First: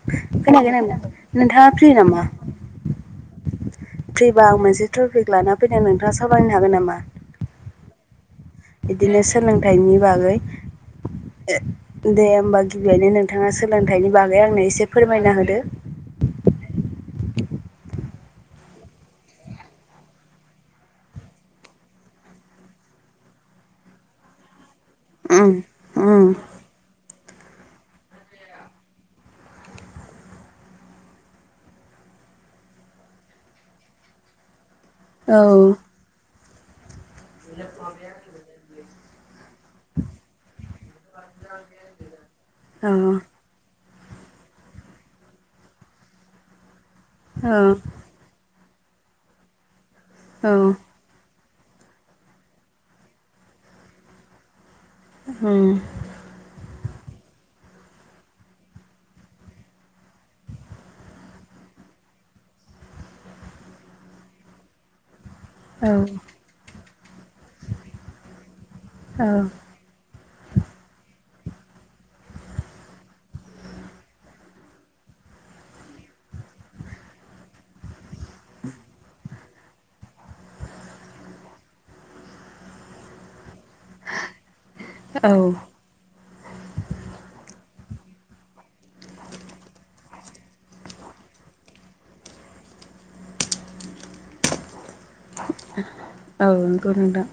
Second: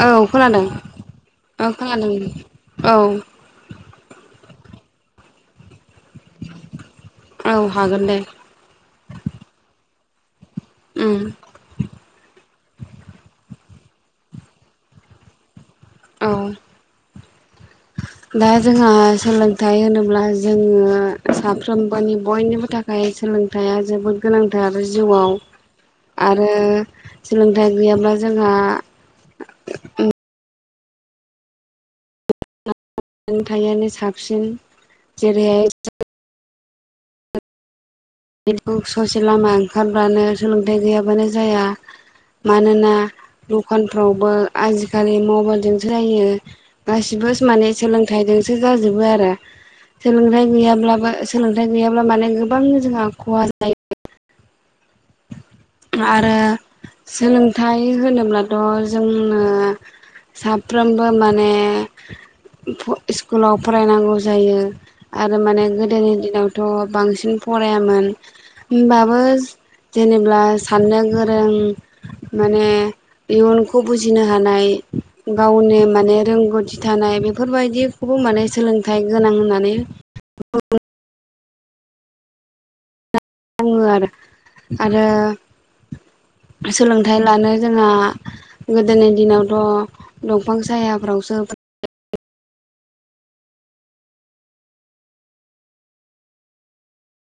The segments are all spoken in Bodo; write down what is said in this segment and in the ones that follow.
औ खोनादों नोंथां नोंथाङा औ फ्रि खोनादों नामा? औ फ्रिबा आं मोनसे थफिक लाना फैदों नोंथाङा सावरायनो हागोन नामा? औ हागोन दे। बिदिनो सोलोंथाइनि बागै ओम दे होमबा गिबियावनो नोंथाङा सोलोंथाइनि बागै आंनो एसे फोरमायना होदो। औ [inaudible] दा जोंहा सोलोंथाइ होनोब्ला जोङो साफ्रोमबोनि बयनिबो थाखाय फाय सोलोंथाइया जोबोद गोनांथार जिउआव उम उम आरो सोलोंथाइ गैयाब्ला जोंहा सोलोंथाइयानो साबसिन औ जेरैहाय [inaudible] ससे लामा ओंखारब्लानो सोलोंथाइ गैयाबानो जाया मानोना औ दखानफ्रावबो आजिखालि मबाइलजोंसो जायो। गासिबो माने सोलोंथाइजोंसो जाजोबो आरो। सोलोंथाइ औ गैयाब्लाबो सोलोंथाइ गैयाब्ला माने गोबां जोंहा ख'हा जायो। उम आरो सोलोंथाइ होनोब्लाथ' जोंनो साफ्रोमबो माने फ इस्कुलाव फरायनांगौ जायो। आरो माने औ गोदोनि दिनावथ' बांसिन फरायामोन होमबाबो जेनेब्ला साननो गोरों माने इयुनखौ बुजिनो हानाय गावनि माने रोंगौथि थानाय बेफोरबायदिखौबो माने सोलोंथाइ गोनां होननानै बुङो आरो औ औ आरो सोलोंथाइ लानो जोंहा गोदोनि दिनावथ' दंफां सायाफ्रावसो औ नंगौ नोंथां।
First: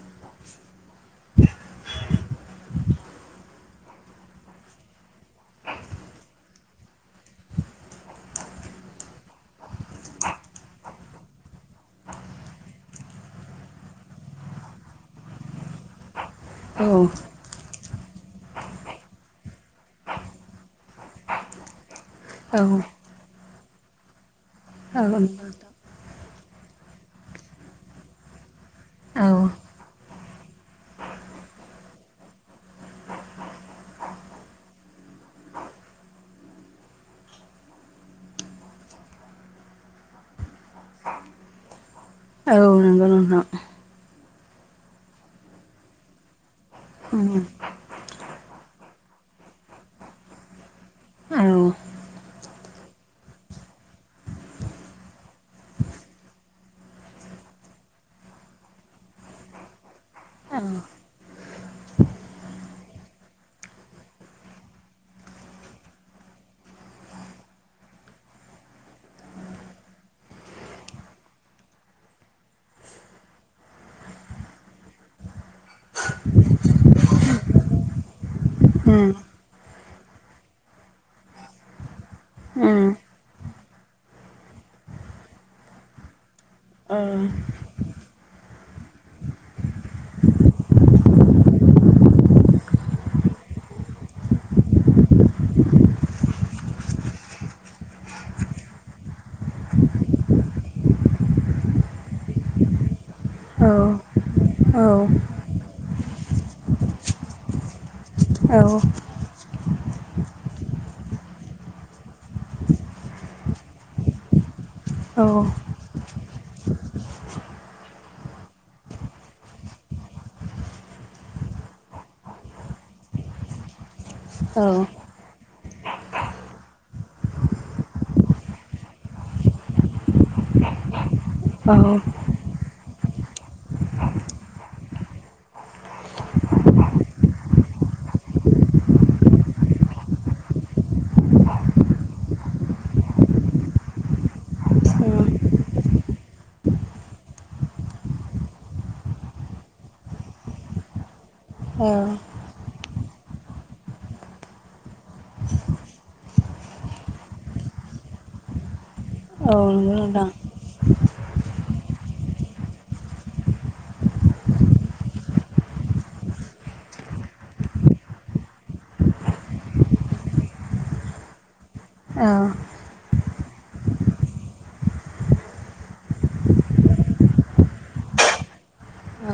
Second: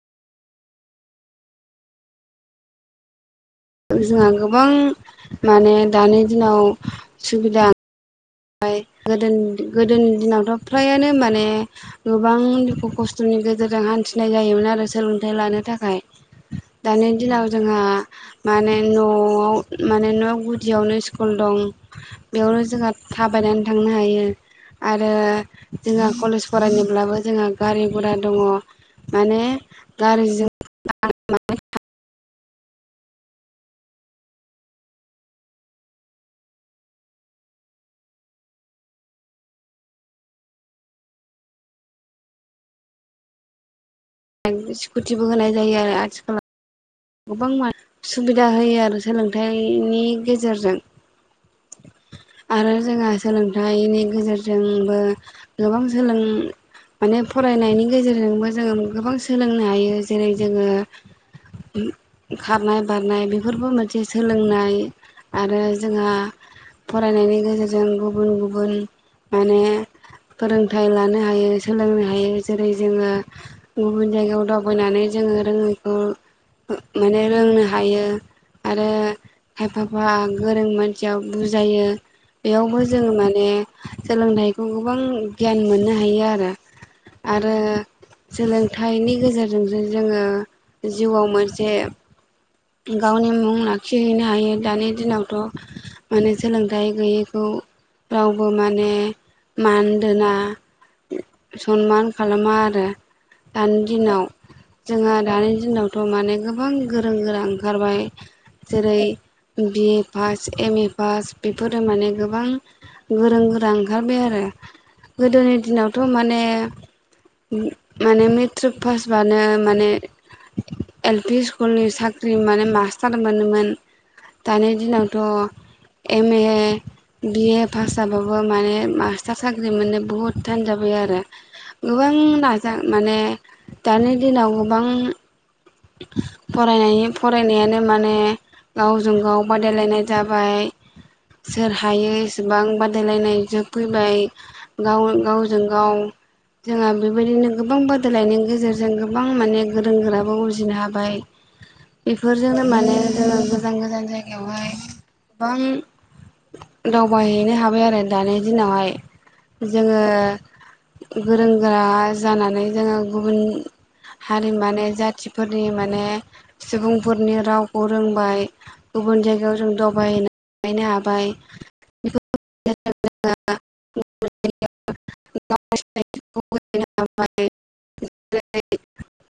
जोंहा गोबां माने दानि दिनाव सुबिदा फाय गोदोनि गोदोनि दिनावथ' फ्रायानो माने गोबां दुखु खस्थ'नि गेजेरजों हान्थिनाय जायोमोन आरो सोलोंथाइ लानो थाखाय। दानि दिनाव जोंहा माने न'आव माने न' गुदियावनो स्कुल दं। औ बेयावनो जोंहा थाबायनानै थांनो हायो औ आरो जोंहा कलेज फरायनोब्लाबो जोंहा गारि गुरा दङ' औ माने गारिजों औ नंगौ नोंथां। स्कुटिबो होनाय जायो आरो आथिखालाव। उम गोबां सुबिदा होयो आरो सोलोंथाइनि गेजेरजों। औ आरो जोंहा सोलोंथाइनि गेजेरजोंबो गोबां सोलों माने फरायनायनि गेजेरजोंबो जोङो गोबां सोलोंनो हायो जेरै जोङो खारनाय बारनाय बेफोरबो मोनसे सोलोंनाय। आरो जोंहा फरायनायनि गेजेरजों गुबुन गुबुन माने फोरोंथाइ लानो हायो सोलोंनो हायो जेरै जोङो गुबुन जायगायाव दावबायनानै जोङो रोङैखौ माने रोंनो हायो। आरो उम खायफाबा गोरों मानसिया बुजायो। बेयावबो उम जोङो माने सोलोंथाइखौ गोबां गियान मोननो हायो आरो। औ आरो सोलोंथाइनि गेजेरजोंसो जोङो जिउआव मोनसे गावनि मुं लाखिहैनो हायो दानि दिनावथ'। माने सोलोंथाइ गैयैखौ रावबो माने मान दोना। सनमान खालामा आरो। दानि दिनाव औ जोंहा दानि दिनावथ माने गोबां गोरों गोरा ओंखारबाय। औ जेरै BA pass M A pass बेफोरो माने गोबां गोरों गोरा ओंखारबाय आरो औ गोदोनि दिनावथ‌ माने माने मेट्रिक पासबानो माने एल पि स्कुलनि साख्रि माने मास्टार मोनोमोन औ दानि दिनाव थ M A B A pass जाबाबो माने मास्टार साख्रि मोननो बुहुद थान जाबाय आरो। औ गोबां नाजा माने दानि दिनाव गोबां फरायनाय फरायनायानो माने गावजों गाव बादायलायनाय जाबाय। सोर हायो एसेबां बादायलायनाय जुग फैबाय। गाव गावजों गाव जोंहा बेबायदिनो गोबां बादोलायनायनि गेजेरजों गोबां माने गोरों गोराबो बिदिनो हाबाय। औ बेफोरजोंनो माने जोङो गोजान गोजान जायगायावहाय गोबां दावबायहैनो हाबाय आरो दानि दिनावहाय औ नंगौ जोङो नोंथां गोरों गोरा जानानै जोङो गुबुन हारिनि माने जाथि फोरनि माने सुबुंफोरनि रावखौ रोंबाय। गुबुन जायगायाव जों दवबायहैनो हाबाय। औ [unintelligible] [unintelligible] औ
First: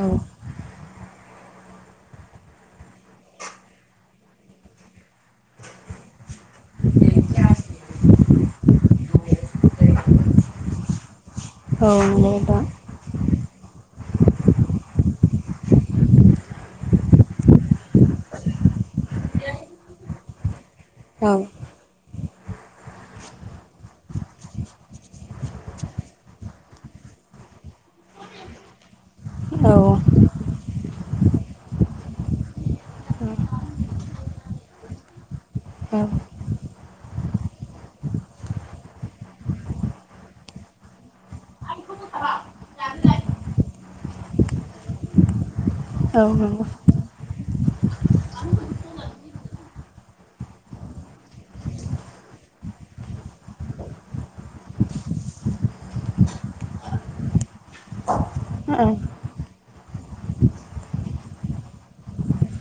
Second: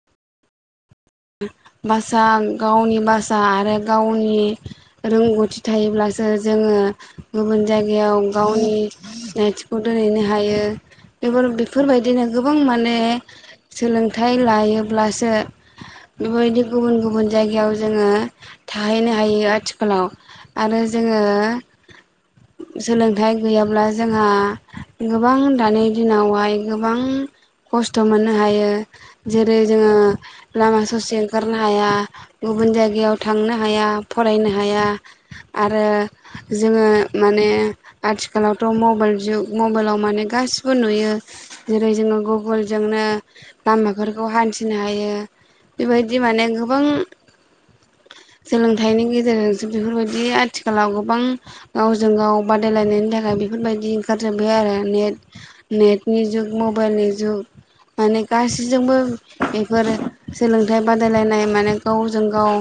भासा गावनि भासा आरो गावनि रोंगौथि थायोब्लासो जोङो गुबुन जायगायाव गावनि सिनायथिखौ दोनहैनो हायो। बेफोर नंगौ बेफोरबायदिनो गोबां नोंथां माने सोलोंथाइ लायोब्लासो बेफोरबायदि गुबुन गुबुन जायगायाव जोङो थाहैनो हायो आथिखालाव। आरो जोङो औ सोलोंथाइ गैयाब्ला जोंहा गोबां दानि दिनावहाय गोबां खस्थ मोननो हायो जेरै औ जोङो लामा ससे ओंखारनो हाया गुबुन जायगायाव थांनो हाया फरायनो हाया। आरो जोङो माने आथिखालावथ' मबाइल जुग मबाइलाव माने गासिबो नुयो जेरै जोङो गुगोलजोंनो लामाफोरखौ हान्थिनो हायो। बेबादि माने नंगौ औ गोबां [inaudible] सोलोंथाइनि गेजेरजोंसो बेफोरबादि आथिखालाव गोबां गावजों गाव बादायलायनायनि थाखाय बेफोरबायदि ओंखारजोबबाय आरो नेट नेटनि जुग मबाइलनि जुग माने नंगौ औ गासैजोंबो बिफोरो सोलोंथाइ बादायलायनाय माने गावजों गावो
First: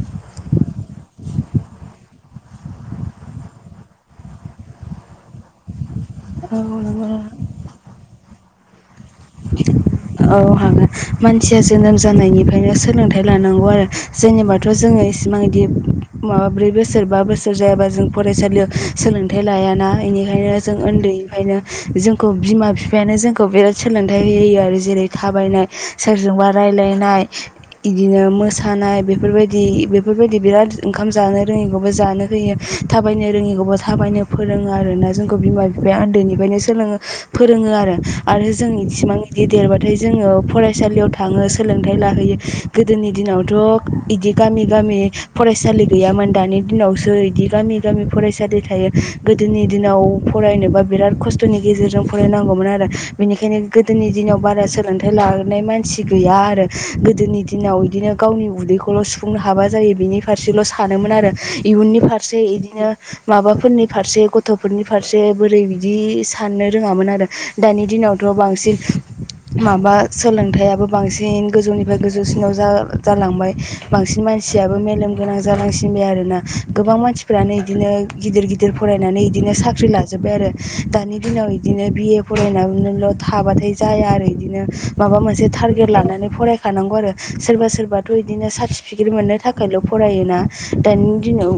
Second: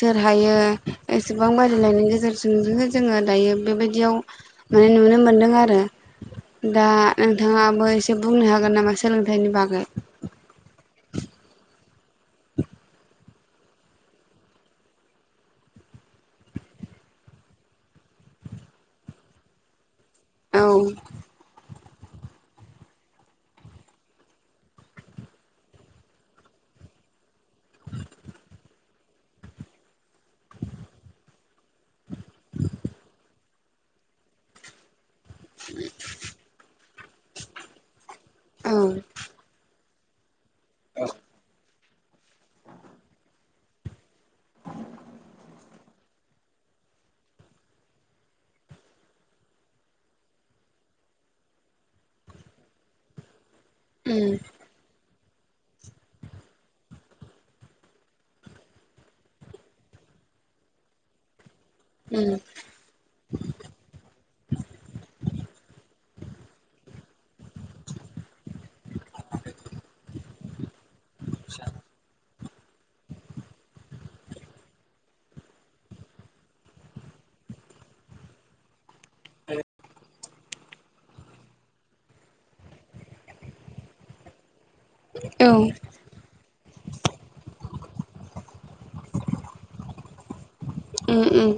सोर हायो एसेबां बादायलायनायनि गेजेरजोंसो जोङो दायो बेबादियाव माने नुनो मोनदों आरो दा नोंथाङाबो एसे बुंनो हागोन नामा सोलोंथाइनि बागै औ हागोन मानसिया जोनोम जानायनिफ्रायनो सोलोंथाइ लानांगौ आरो। जोंनिबाथ' जोङो इसिबां बिदि माबा ब्रै बोसोर बा बोसोर जायाबा जों फरायसालियाव सोलोंथाइ लायाना बेनिखायनो औ जों उन्दैनिफ्रायनो जोंखौ बिमा बिफायानो जोंखौ बिराद सोलोंथाइ होयो आरो। जेरै थाबायनाय सोरजोंबा रायज्लायनाय बिदिनो मोसानाय बेफोरबायदि बेफोरबायदि बिराद ओंखाम जानो रोङैखौबो जानो होयो। थाबायनो रोङिखौबो थाबायनो फोरोङो आरोना। जोंखौ बिमा बिफाया उन्दैनिफ्रायनो सोलोङो फोरोङो आरो आरो जों औ इसिबां इदि देरबाथाय जोङो फरायसालियाव थाङो सोलोंथाइ लाहैयो गोदोनि दिनावथ' इदि गामि गामि फरायसालि गैयामोन दानि दिनावसो बिदि गामि गामि फरायसालि थायो गोदोनि दिनाव फरायनोबा बिराद खस्थनि गेजेरजों फरायनांगौमोन आरो बेनिखायनो गोदोनि उम दिनाव बारा सोलोंथाइ लबोनाय मानसि गैया आरो गोदोनि दिनाव इदिनो गावनि उदैखौल' सुफुंनो हाबा जायो बिनि फारसेल' सानोमोन आरो इयुननि उम फारसे इदिनो माबाफोरनि फारसे गथ'फोरनि फारसे बोरै बिदि साननो रोङामोन आरो। दानि दिनावथ बांसिन माबा सोलोंथाइयाबो बांसिन गोजौनिफ्राय गोजौसिनाव जा जालांबाय बांसिन मानसियाबो मेलेम गोनां जालांसिनबाय आरोोना गोबां मानसि फ्रानो इदिनो गिदिर गिदिर फरायनानै इदिनो साख्रि लाजोबबाय आरो। दानि दिनाव इदिनो बिए फरायनानैल थाबाथाय जाया आरो इदिनो। माबा औ मोनसे टारगेट लानानै फराय थानांगौ आरो सोरबा सोरबाथ बिदिनो सार्टिफिकेट मोननो थाखायल फरायो ना दानि उम दिनाव उम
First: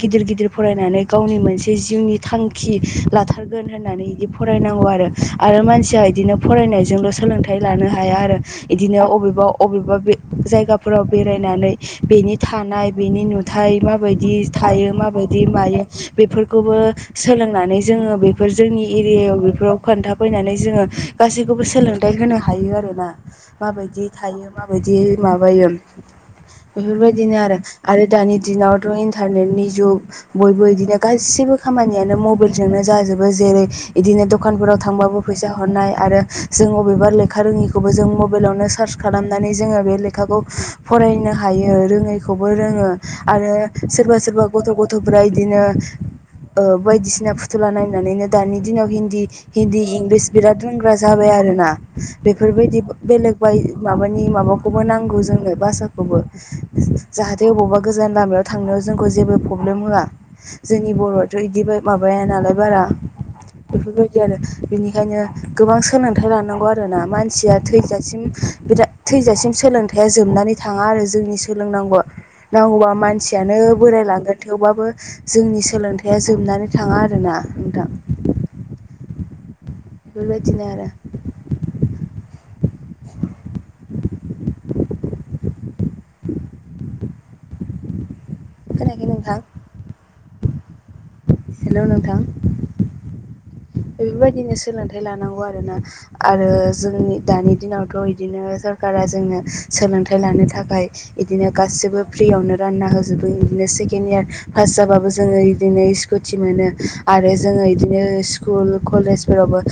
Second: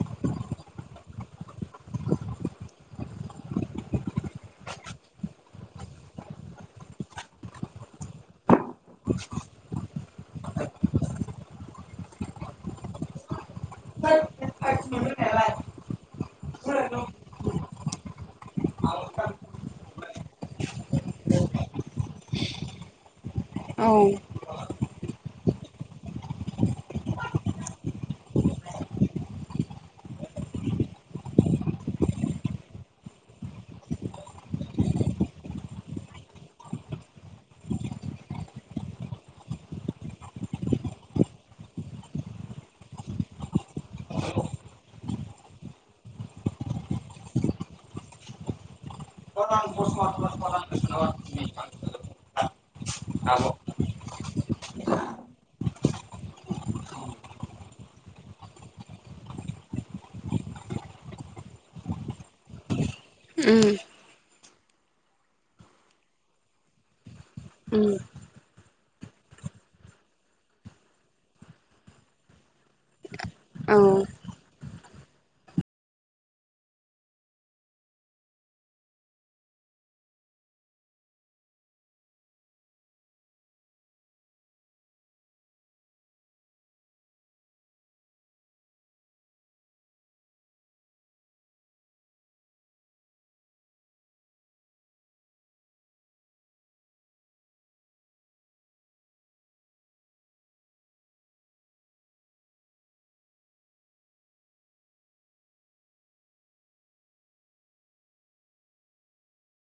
गिदिर गिदिर फरायनानै गावनि मोनसे जिउनि थांखि लाथारगोन होननानै फरायनांगौ आरो आरो मानसिया बिदिनो फरायनायजोंल सोलोंथाइ लानो हाया आरोना बिदिनो अबेबा अबेबा बे जायगाफोराव बेरायनानै बेनि थानाय बेनि नुथाय माबायदि थायो माबादि मायो। बेफोरखौबो सोलोंनानै जोङो बेफोर जोंनि एरियायाव बेफोराव खोन्थाफैनानै जोङो गासैखौबो सोलोंथाइ होनो हायो आरोना औ माबादि थायो माबादि माबायो बेफोरबादिनो आरो आरो दानि दिनावथ इन्टारनेटनि जुग बयबो बिदिनो गासिबो खामानियानो मबाइलजोंनो जाजोबो जेरै बिदिनो दखानफोराव थांबाबो फैसा हरनाय आरो जों अबेबा लेखा रोङिखौबो जों मबाइलावनो सार्च खालामनानै जोङो बे लेखाखौओ फरायनो हायो रोङैखौबो रोङो आरो सोरबा सोरबा गथ' गथाय गथ'फ्रा इदिनो बायदिसिना फुथुला नायनानैनो दानि दिनाव हिन्दी हिन्दी इंलिस बिराद रोंग्रा जाबाय आरोना बेफोरबायदि बेलेग बादि माबानि माबाखौबो नांगौ जोंनो भासाखौबो। जाहाथे बबावबा गोजान लामायाव थांनायाव जोंखौ जेबो प्रब्लेम होया। जोंनि बर'आथ इदि माबाया नालाय बारा उम बेफोरबायदि आरो बिनिखायनो गोबां सोलोंथाइ लानांगौ आरोना मानसिया उम थैजासिम बिराद थैजासिम सोलोंथाइ या जोबनानै थाङा आरो जोंनि सोलोंनांगौआ नांगौबा मानसियानो औ बोरायलांगोन थेवबाबो जोंनि सोलोंथाइया जोबनानै थाङा आरोना नोंथां बेबादिनो आरो खोनाखै नोंथां हेलौ नोंथां बेफोरबायदिनो सोलोंथाइ लानांगौ आरोना आरो जोंनि दानि दिनावथ बिदिनो सरकारा जोंङो सोलोंथाइ लानो थाखाय इदिनो गासिबो फ्रियावनो रानना होजोबो बिदिनो सेकेणड इयार पास जाबाबो जोङो बिदिनो स्कुटि मोनो आरो जोङो बिदिनो स्कुल कलेजफोरावबो